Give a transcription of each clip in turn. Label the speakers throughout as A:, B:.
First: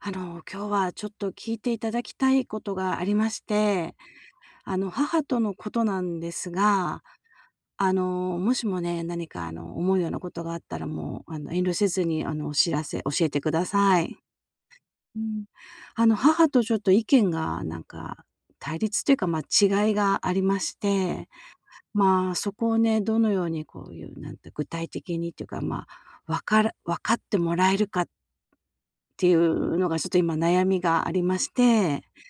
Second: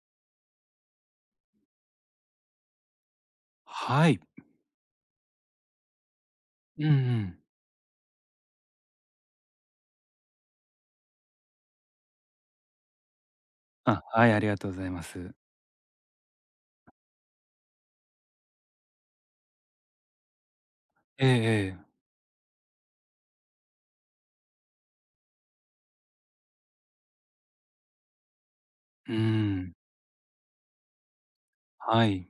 A: 今日はちょっと聞いていただきたいことがありまして、
B: はい。
A: 母とのことなんです
B: うんう
A: が、
B: ん。
A: あの、もしもね、何か思うようなことがあったらもう、遠慮せずに、お知らせ教えてくださ
B: あ、
A: い。
B: はい、ありがとうございま
A: う
B: す。
A: ん。母とちょっと意見がなんか、対立というか、まあ、違いがありまし
B: え
A: て、
B: えええ。
A: まあ、そこをね、どのようにこういう、なんて具体的にっていうか、まあ、わから分かってもらえるかっ
B: うー
A: てい
B: ん。
A: うのがちょっと今悩みがありまして、
B: はい。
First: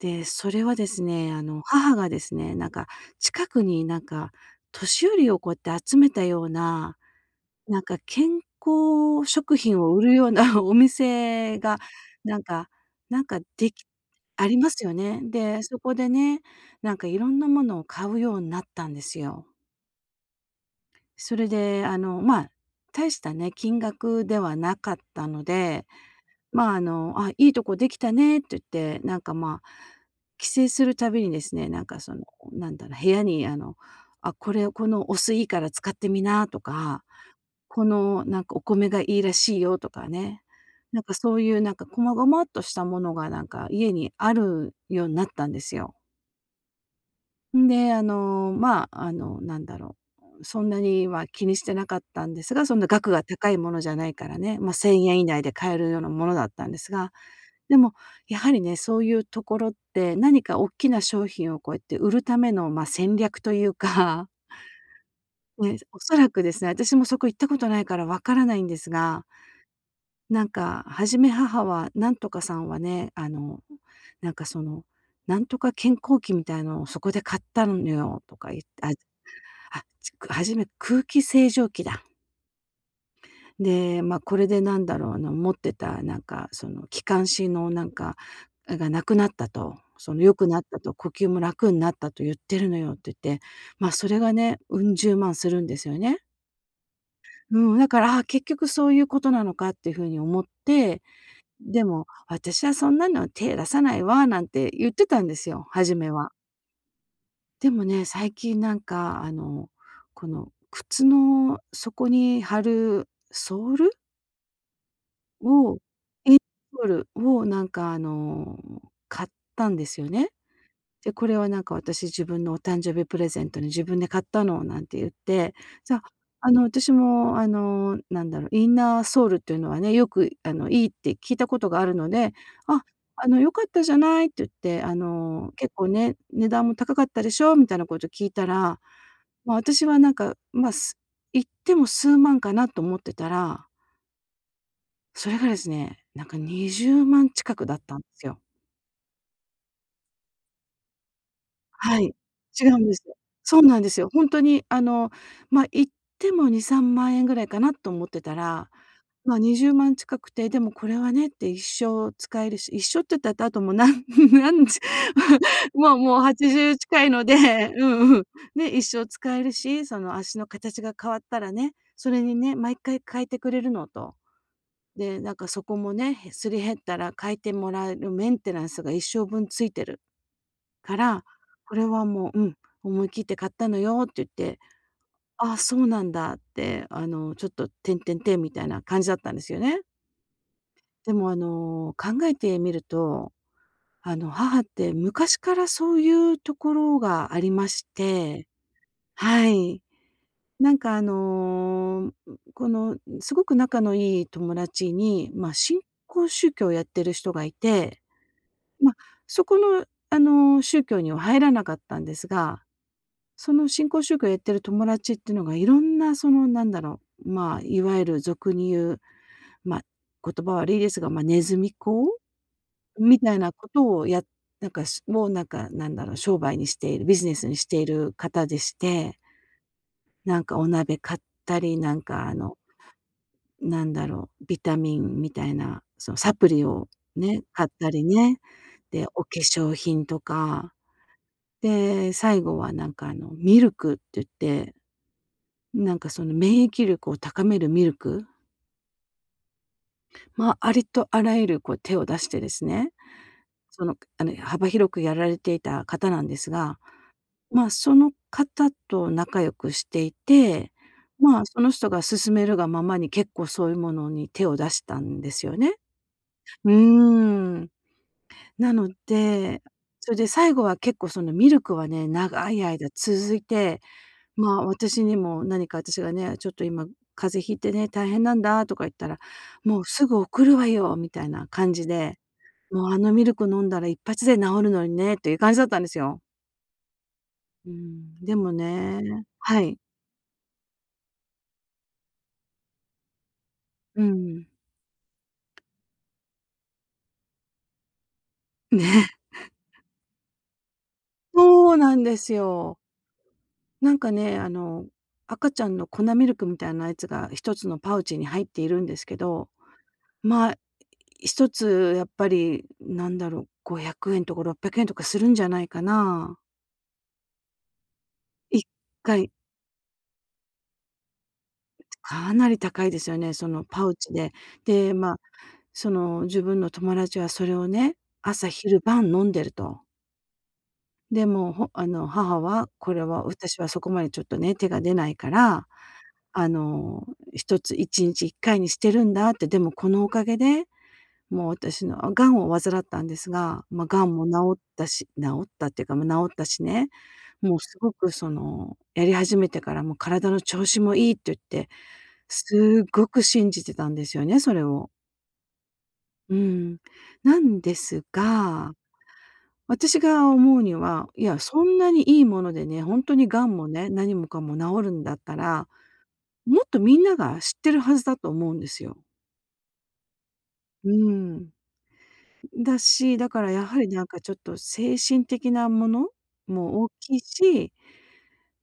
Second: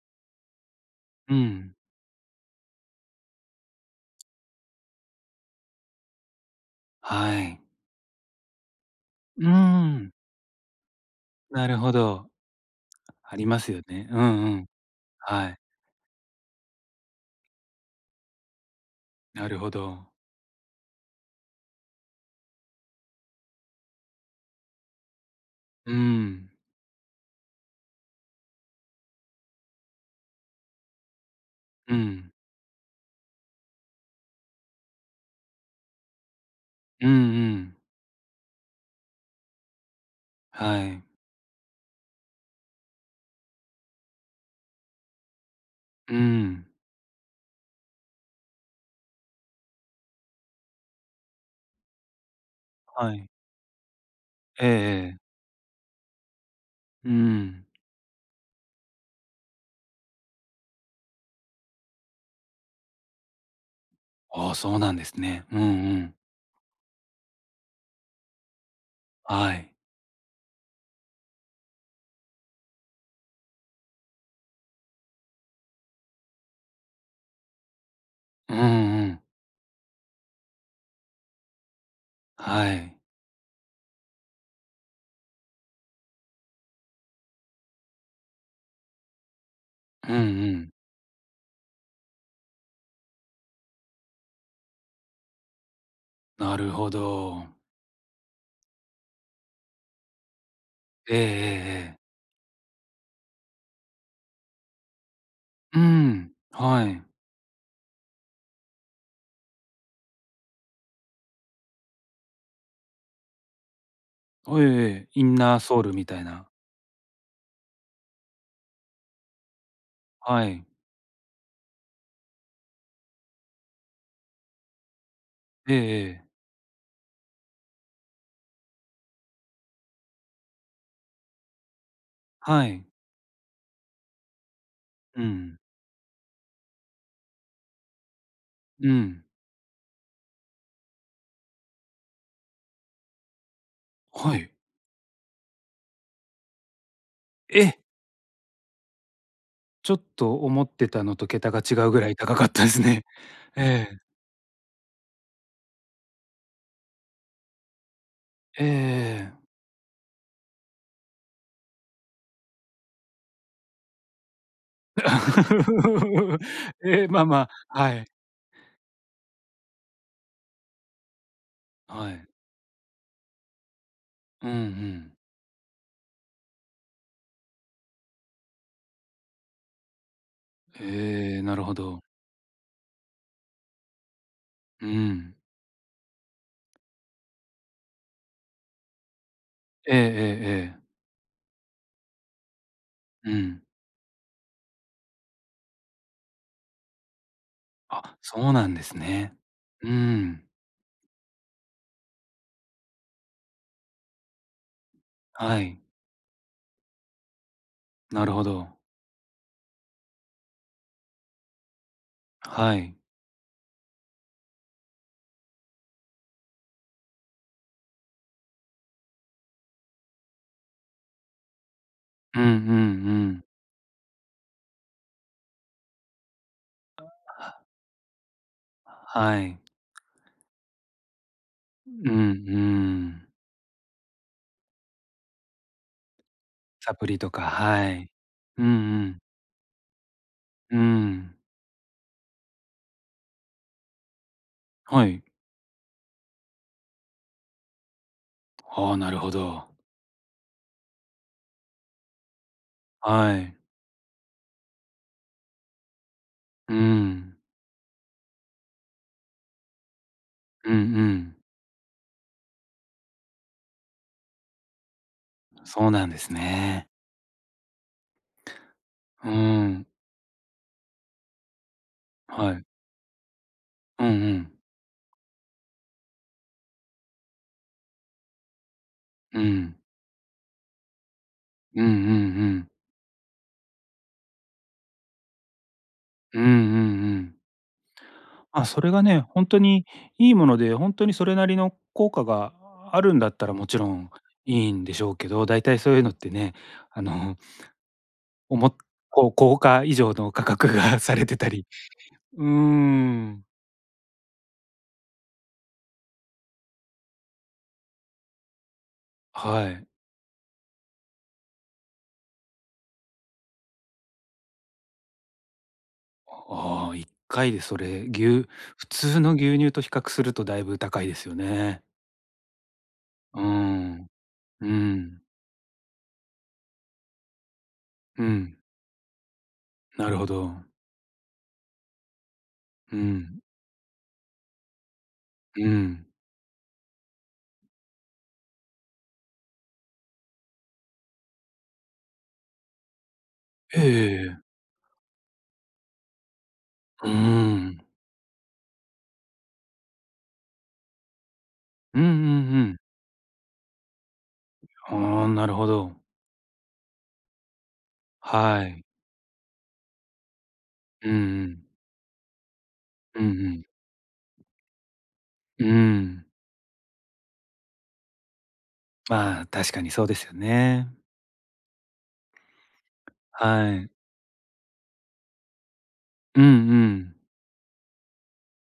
A: で、それはですね、
B: うん。
A: 母がですね、なんか近くになんか年寄りをこうやって集めたような、
B: はい。
A: なんか健康
B: うー
A: 食品を売
B: ん、
A: るような お店
B: な
A: が、
B: るほど。
A: なんかなん
B: あ
A: か
B: りま
A: で
B: すよ
A: き
B: ね。うん
A: あり
B: うん。
A: ますよね。
B: はい。
A: で、そこでね、なんかいろんなものを買うようになったんですよ。
B: なるほど。
A: それで、まあ、大したね、金額ではなかったので、
B: うん。
A: まあ、「あ、いいとこできたね」って言って、なんか、まあ、帰省するたびにですね、なん
B: う
A: か、その、
B: ん。
A: なんだろう、部屋に、「あ、これ、このお酢いいから使ってみな」とか、
B: うんうん。
A: 「この、なんか、お米がいいらしいよ」とかね、
B: は
A: なん
B: い。
A: か、そういう、なんか、細々っとしたものが、なんか、家にあるようになったんですよ。
B: うん。
A: んで、まあ、なんだろう、そんなには気にしてなかったんですが、そんな額
B: は
A: が
B: い。
A: 高いものじゃないからね、
B: え
A: ま、
B: え
A: あ1000
B: ええ。
A: 以内で買えるようなものだったんです
B: う
A: が、
B: ん。
A: でも、やはりね、そういうところって何か大きな商品をこうやって売るための、まあ、戦略というか、
B: ああ、そうなんですね。うんう
A: ね、お
B: ん。
A: そらくですね、私もそこ行ったことないからわからないんですが、
B: はい。
A: なんか、初め母はなんとかさんはね、なんかその、なんとか健康器みたいなのをそこで買ったのよとか
B: うん
A: 言って
B: うん。
A: あ、初め空気清浄機だ。
B: はい。
A: で、まあ、これでなんだろう、持ってたなんか、その、気管支のなんか、がなくなったと、
B: うん
A: その、
B: う
A: 良くなっ
B: ん。
A: たと、呼吸も楽になったと言ってるのよって言って、ま、あそれがね、うん十万するんですよね。
B: なるほど。
A: うん、だから、あ、結局そういうことなのかっていう風に思って、
B: ええええ
A: で
B: ええ。
A: も、私はそんなの手出さないわなんて言ってたんですよ、
B: う
A: 初めは。
B: ん、はい。
A: でもね、最近なんかこの靴の底に貼る
B: おええええ、インナー
A: を
B: ソウルみたい
A: え、
B: な。
A: ソールをなんか買ったんですよね。
B: はい。
A: で、これはなんか私自分のお誕生日プレゼントに自分で買ったのなんて言って、
B: ええ
A: じゃあ、
B: ええ。
A: 私もなんだろう、インナーソールっていうのはね、よくいいって聞いたことがあるので、
B: は
A: あ、
B: い。
A: 良かったじゃないって言って、
B: うん。
A: 結構ね、値段も高かったでしょみたいなこと聞いたら、
B: うん。
A: まあ、私はなんか、まあ、言っても数万かなと思ってたら、
B: はい。
A: それがですね、なんか20万近く
B: え！
A: だったんですよ。
B: ちょっと思ってたのと桁が違う
A: は
B: ぐら
A: い、
B: い高かった
A: 違
B: で
A: う
B: す
A: んです
B: ね。
A: よ。そうなん
B: え
A: です
B: え。
A: よ。ほんとにま、行っても2、3万円ぐらいかなと思ってた
B: ええ
A: ら、
B: えええ
A: ま、
B: え。
A: 20万近くて、でもこれはねって一生使えるし、一生って言ったら、あともうなん なんち もう 80近
B: ええ、
A: い
B: ま
A: の
B: あ
A: で、
B: ま あ、
A: う
B: はい。
A: んうん。ね、一生使えるし、その足の形が変わったらね、そ
B: は
A: れ
B: い。
A: にね、毎回変えてくれるのと、
B: うんうん。
A: で、なんかそこもね、へすり減ったら変えてもらえるメンテナンスが一生分ついてる。から、
B: ええ、なる
A: こ
B: ほ
A: れ
B: ど。
A: はもう、うん、思い切って買ったのよって言って、
B: うん。
A: ああ、そうなんだって、ちょっと、てんてんてんみたいな感じだったんですよね。
B: ええええええ。
A: でも、考えてみると、
B: うん。
A: 母って昔からそういうところがありまし
B: あ、
A: て、
B: そうなんですね。
A: はい。
B: うん。
A: なんか、この、すごく仲のいい友達に、まあ、
B: はい。
A: 新興宗教をやってる人がいて、
B: なるほど。
A: まあ、そこの、宗教には入らなかったんですが
B: はい。
A: その新興宗教やってる友達っていうのが、いろんなそのなんだろう、まあ、いわゆる俗に言う、まあ、言葉悪いですが、まあ、ネズミ講
B: うんうんう
A: みたい
B: ん。
A: なことをなんか、もうなんか、なんだろう、商売にしているビジネ
B: は
A: スにしている方でして、
B: はい。
A: なんかお鍋買ったり、なん
B: うんう
A: か
B: ん。
A: なんだろう、ビタミンみたいな、そのサプリを
B: サプリと
A: ね、
B: か、
A: 買った
B: は
A: り
B: い。
A: ね。
B: うんう
A: で、
B: ん。
A: お化粧品とか、
B: うん。
A: で、最後はなんかミルクって言って
B: はい。
A: なんかその免疫力を高めるミルク、
B: ああ、なるほど。
A: まあ、ありとあらゆるこう手を出してですね、
B: はい。
A: その、幅広くやられていた方なんです
B: う
A: が、
B: ん。
A: まあ、その方と仲良くしていて、
B: うんうん。
A: まあ、その人が勧めるがままに結構そういうものに手を出したんですよね。
B: そうなんです
A: う
B: ね。
A: ーん。なの
B: う
A: で、
B: ん。
A: それで最後は結構そのミルクはね、長
B: は
A: い
B: い。
A: 間続いて
B: うんうん。
A: まあ、私にも何か私がね、ちょっと今風邪ひいてね、大変なんだとか言ったら、
B: うん。
A: もうすぐ送るわよみたいな感
B: うん
A: じ
B: うんう
A: で、
B: ん。
A: もうあのミルク飲んだら一発で治るのにねっていう感じだったんですよ。
B: うんうんうん。
A: うん、でも
B: あ、それ
A: ね
B: がね、ほんと
A: はい。
B: にいいもので、ほんとにそれなりの効果があるんだったらもちろ
A: う
B: ん
A: ん。
B: いいんでしょうけど、大体そういうのってね、あの、おも
A: ね、
B: こう効果以上の価格がされてたり。
A: そうなんです
B: うー
A: よ。
B: ん、
A: なんかね、赤ちゃんの粉ミルクみたいなやつが一つのパウチに入っているんですけど、
B: はい。
A: まあ、一つやっぱりなんだろう、500円とか600円とかするんじゃないかな。
B: ああ、一回でそれ、
A: 1
B: 普通
A: 回、
B: の牛乳と比較するとだいぶ高いですよね。
A: かなり高いですよね、
B: うー
A: そのパウ
B: ん、
A: チで。
B: う
A: で、ま、あ
B: ん、
A: その自分の友達はそれをね、
B: う
A: 朝
B: ん、
A: 昼晩飲んでると。
B: なるほど。
A: で、あの、母は「こ
B: う
A: れは
B: ん、
A: 私はそこまでちょっとね、手が出ないから、
B: うん。
A: あの、一つ1日1回にしてるんだ」って「でもこのおかげでもう私のあ、癌を患ったんですが、
B: ええ
A: まあ、癌も
B: ええ。
A: 治ったし治ったっていうか、まあ、治ったしね、
B: うー
A: もうす
B: ん。
A: ごくその、やり始めてからもう体の調子もいいって言って、
B: うんうん
A: すごく信じてたんですよね、それを。
B: うん。ああ、なるほど。
A: うん。なんです
B: は
A: が、
B: い。
A: 私が思うには、
B: うん
A: いや、
B: うん。
A: そんなにいいものでね、本当
B: う
A: に
B: ん
A: に
B: う
A: 癌
B: ん。
A: もね、何もかも治るんだった
B: うー
A: ら、
B: ん。
A: もっとみんなが知ってるはずだと思うんですよ。
B: まあ、確かにそうですよ
A: う
B: ね。
A: ーん。だし、だからや
B: は
A: はり
B: い。
A: なんかちょっと精神的なもの
B: うん
A: も
B: う
A: 大き
B: ん。
A: いし、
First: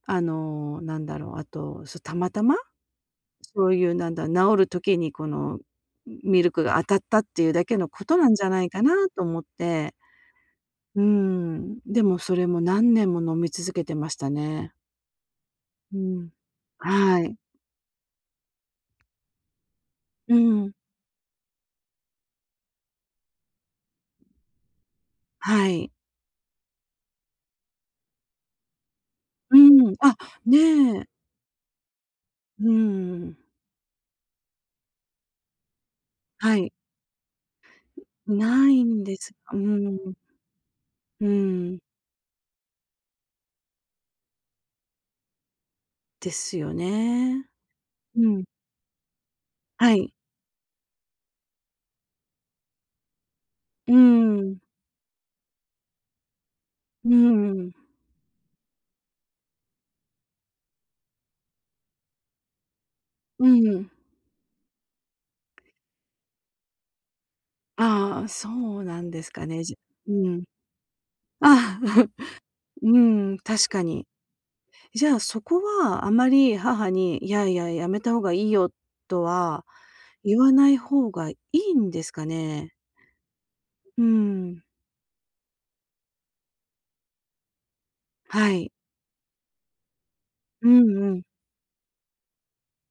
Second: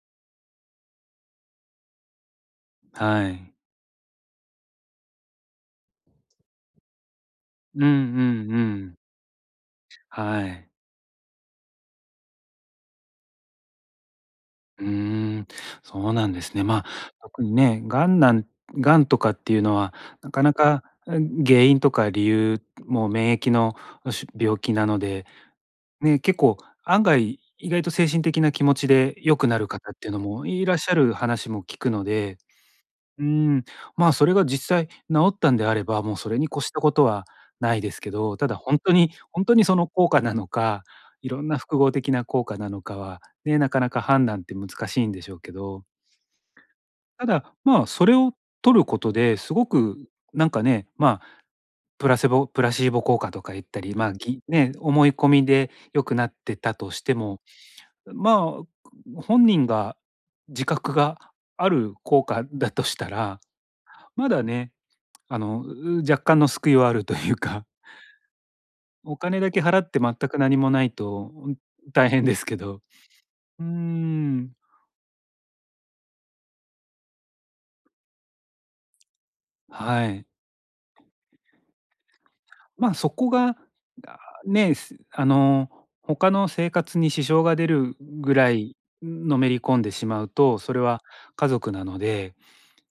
A: なんだろう、あと、そ、たまたま、
B: はい。
A: そういうなんだ、治る時にこのミルクが当たったっていうだけ
B: うん
A: の
B: う
A: ことなんじゃ
B: んう
A: ないかな
B: ん。
A: と思って、
B: はい。
A: うーん、でもそれも何年も飲み続けてましたね。
B: うーん、
A: う
B: そうな
A: ん。
B: んですね。まあ、
A: はい。
B: 特にね、がんとかっていうのは、な
A: う
B: かな
A: ん。
B: か、原因とか理由も免疫の、病気なので、
A: はい。
B: ね、結構案外、意外と精神的な気持ちで良くな
A: う
B: る方
A: ん。
B: っていう
A: あ、
B: のもいらっしゃ
A: ねえ。
B: る話も聞くので。
A: う
B: うー
A: ん。
B: ん、まあ、それが実際治ったんであれば、もうそれに
A: は
B: 越
A: い。
B: したことはないですけど、ただ
A: な
B: ほん
A: い
B: と
A: ん
B: に
A: です。
B: ほんと
A: う
B: にその
A: ん。
B: 効果なのか、
A: う
B: いろんな
A: ん。
B: 複合的な効果なのかは、ね、なかなか判断って難しいんでしょうけど、
A: ですよ
B: ただ、
A: ね。
B: まあ、それ
A: う
B: を
A: ん。
B: 摂ることですご
A: は
B: く
A: い。
B: なんかね、まあ、プラシーボ効果とか言った
A: う
B: り、まあ、
A: ん。
B: ね、思い込みで良くなってたとして
A: う
B: も、
A: ん。
B: まあ、本人が自覚がある効果だとしたら、
A: うん。
B: まだね、あの、若干の救いはあるというか、
A: ああ、そ うなん
B: お
A: です
B: 金
A: か
B: だけ
A: ね。
B: 払って
A: う
B: 全く
A: ん。
B: 何もないと、うん、
A: ああ、
B: 大変で すけど。
A: うん、
B: うー
A: 確かに。
B: ん、
A: じゃあ、そこはあまり母に「いやいや、やめた方がいいよ」とは
B: はい。
A: 言わない方がいいんですかね？
B: まあ、そこが、
A: う
B: あ、
A: ん。
B: ね、あの、他の生活に支障が出るぐ
A: は
B: ら
A: い。
B: いのめり込んでしまうと、
A: う
B: それ
A: ん
B: は
A: うん。
B: 家族なので、やっ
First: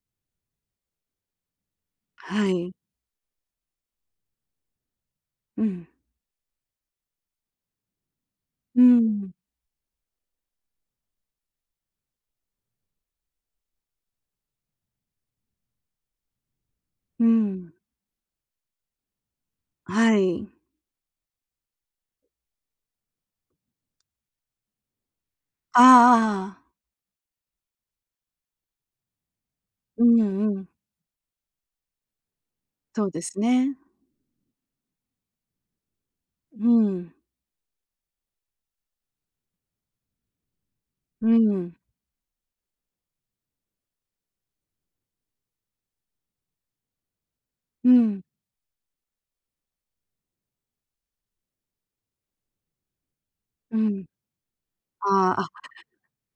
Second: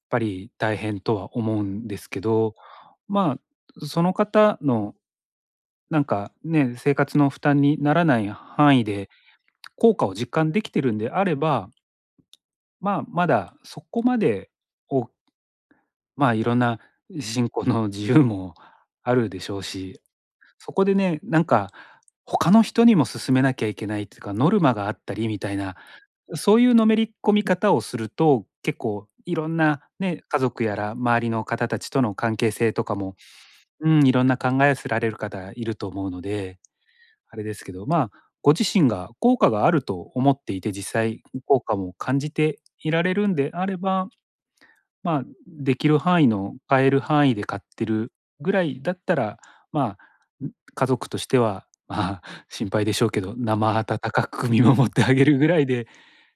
B: ぱり大変とは思うんですけ
A: は
B: ど、
A: い。
B: まあ、その方の
A: うん。
B: なんかね、生活の負担にならない範
A: う
B: 囲で、
A: ん。
B: 効果を実感できてるんであればまあ、まだそこまで、おまあ、いろんな
A: う
B: 信仰
A: ん。
B: の自由もあるでしょうし、
A: はい。
B: そこでね、なんか他の人にも勧めなきゃいけないっていうか、ノルマがあったりみたいな、そ
A: あ
B: ういう
A: あ。
B: のめり込み方をすると、結構いろんな
A: うん
B: ね、家
A: う
B: 族
A: ん。
B: やら周りの方たちとの関係性とか
A: そう
B: も、
A: ですね。
B: うん、いろんな考えをせられる方いると思うので、
A: うん。
B: あれですけど、まあ、ご自身が効果があると思っていて、実際
A: う
B: 効
A: ん。
B: 果も感じていられるんであれば、まあ、できる範囲の買える範囲で買って
A: う
B: る
A: ん、
B: ぐらいだったら、まあ、ん家族としては、まあ、心配でしょうけど、
A: う
B: 生温
A: ん。
B: かく見守ってあげ
A: あ
B: る
A: あ、
B: ぐ
A: あ、
B: らいで。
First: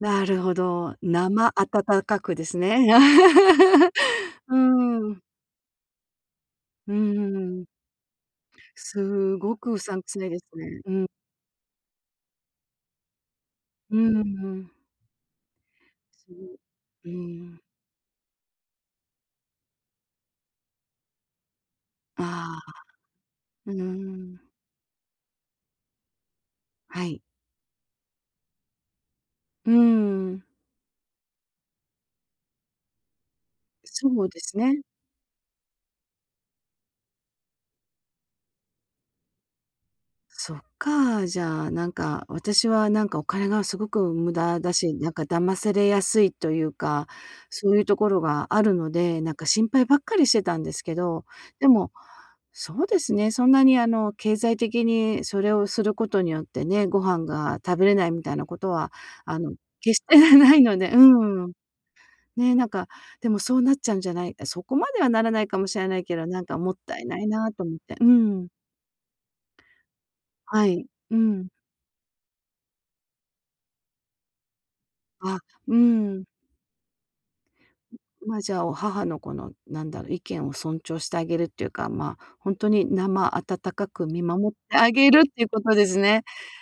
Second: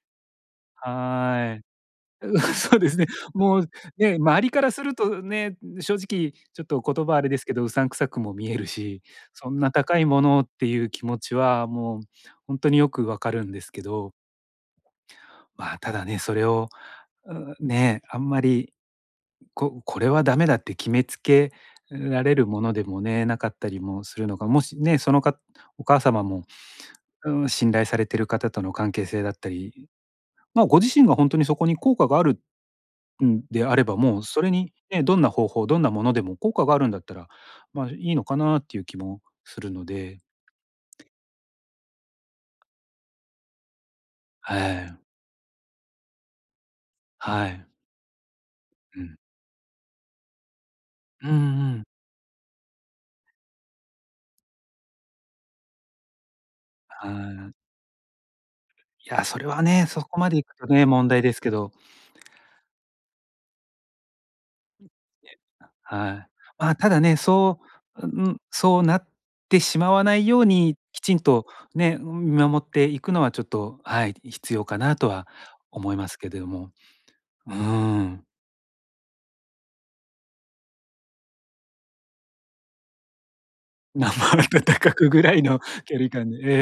A: なるほど。生
B: はーい。
A: 温かくです
B: そう
A: ね。
B: ですね。もう ね、周り
A: う
B: からする
A: ん、
B: とね、正直ちょっと
A: う
B: 言葉あれですけ
A: ん。
B: ど、うさんくさくも見えるし、
A: す
B: そ
A: ご
B: ん
A: く
B: な
A: うさ
B: 高
A: ん
B: い
A: く
B: も
A: さいで
B: の
A: す
B: ってい
A: ね。
B: う
A: うん、
B: 気持ちはもう本当によくわかるんですけ
A: う
B: ど、
A: ん。
B: まあ、ただね、
A: す
B: それを、
A: う
B: うん
A: ん。
B: ね、あんまりこれはダメだって決めつけら
A: あ
B: れるもの
A: あ、
B: でもね、なかった
A: う
B: りもする
A: ん。
B: のが、もしね、そのお母様も、
A: はい。
B: うん、信頼されてる方との関係性だった
A: う
B: り、
A: ん。
B: まあ、ご自身が本当にそこに効果があるんであれば、
A: そ
B: もう
A: うで
B: それ
A: す
B: に
A: ね。
B: ね、どんな方法、どんなものでも効果があるんだったら、まあ、いいのかなっていう気もするので。
A: そっか、じゃあ、なんか、私はなんかお金がすごく無
B: は
A: 駄だし、
B: い
A: なんか騙されやすいというか、
B: はい。
A: そういうところがあるの
B: うん。
A: で、なんか心配ばっかりしてたんですけど、
B: うん
A: で
B: うん。
A: も、そうですね、そんなに経済的にそれをすることによってね、ご飯
B: は
A: が
B: い。
A: 食べれないみたいなことは、
B: いや、
A: あ
B: それ
A: の、
B: はね、
A: 決
B: そ
A: して
B: こまでい
A: な
B: く
A: い
B: と
A: の
B: ね、
A: で、
B: 問題です
A: う
B: け
A: ん。
B: ど。
A: ね、なんか、でもそうなっちゃうんじゃない、そこまではならないかもしれない
B: は
A: けど、
B: い。
A: なんか
B: ま
A: も
B: あ、
A: っ
B: た
A: た
B: だ
A: い
B: ね、
A: ないなと思って。うん。
B: そうなってしまわないよう
A: は
B: に、
A: い。
B: きち
A: う
B: んと
A: ん。
B: ね、見守っていくのはちょっと、はい、必要かなとは
A: あ、う
B: 思います
A: ん。
B: けれども。うーん。
A: ま、じゃあ、お母のこの、なんだろう、意見を尊重してあげるっていうか、まあ、本当に生温かく
B: 生
A: 見守っ
B: 温
A: てあ
B: かく
A: げるっ
B: ぐら
A: て
B: い
A: いう
B: の
A: ことで
B: 距
A: す
B: 離
A: ね。
B: 感で、ええええ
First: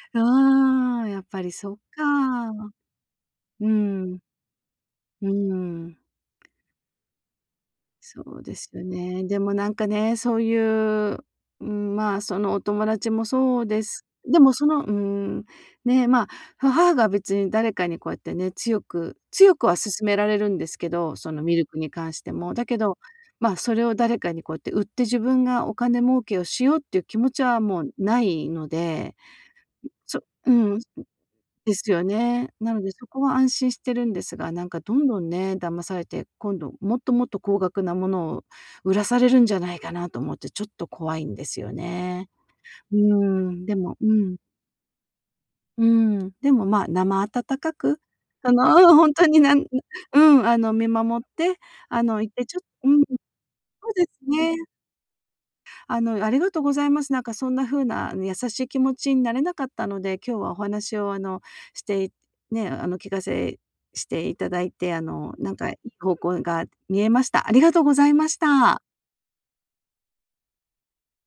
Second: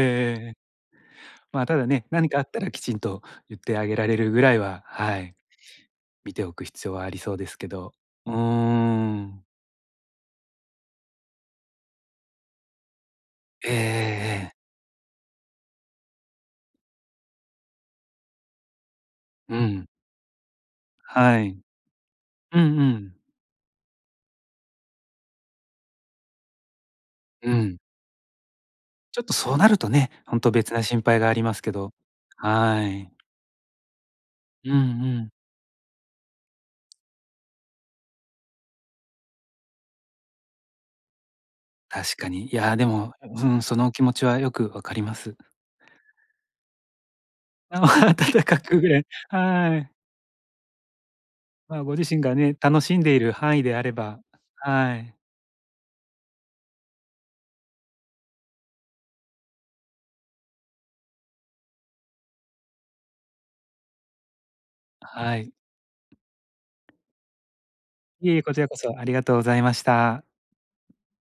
B: ええ。
A: ああ、やっぱり
B: まあ、
A: そっ
B: ただね、何かあった
A: か。
B: らきちんと言っ
A: う
B: てあげられ
A: ん、
B: るぐらいは、は
A: う
B: い、
A: ん。
B: 見ておく必要はありそうですけど。
A: そ
B: うー
A: うですよね。で
B: ん。
A: もなんかね、そういう、うん、まあ、そのお友達もそう
B: ええええ
A: です。でも
B: ええ。
A: その、うん、ね、まあ、母が別に誰かにこうやってね、強く強
B: う
A: くは
B: ん。
A: 勧められるんですけど、そ
B: は
A: のミ
B: い。
A: ルクに関しても。
B: うんう
A: だけど、
B: ん。
A: まあ、それを誰かにこうやって売って自分がお金儲けをしようっていう気持ち
B: う
A: は
B: ん。
A: もうないので、
B: ちょっとそうなるとね、
A: そ
B: ほん
A: う
B: と別
A: ん、
B: な心配がありますけ
A: です
B: ど。
A: よね。なの
B: は
A: でそ
B: い。
A: こは安心してるんですが、なん
B: う
A: かど
B: ん
A: ん
B: う
A: どん
B: ん。
A: ね、騙されて、今度もっともっと高額なものを売らされるんじゃないかなと思ってちょっと怖いんですよ
B: 確
A: ね。
B: かに。いや、で
A: うー
B: も、うん、
A: ん、で
B: そのお
A: も
B: 気持
A: う
B: ち
A: ん、
B: はよくわかります。
A: うん、でも、まあ、生温かく、
B: あ、温
A: そ
B: か
A: の、
B: くぐ
A: うん、
B: らい、
A: 本当に
B: はい。
A: うん、見守って、
B: まあ、ご自身
A: 行っ
B: が
A: て、ち
B: ね、
A: ょっ
B: 楽
A: とう
B: しん
A: ん、
B: でいる範囲であ
A: そ
B: れ
A: うで
B: ば。
A: すね。
B: はい。
A: ありがとうございます。なんかそんな風な、優しい気持ちになれなかったので、今日はお話をしてね、聞かせしていただいて、
B: は
A: な
B: い。
A: んかいい方向が見えました。ありがとうございま
B: いえい
A: し
B: え、こちらこ
A: た。
B: そありがとうございました。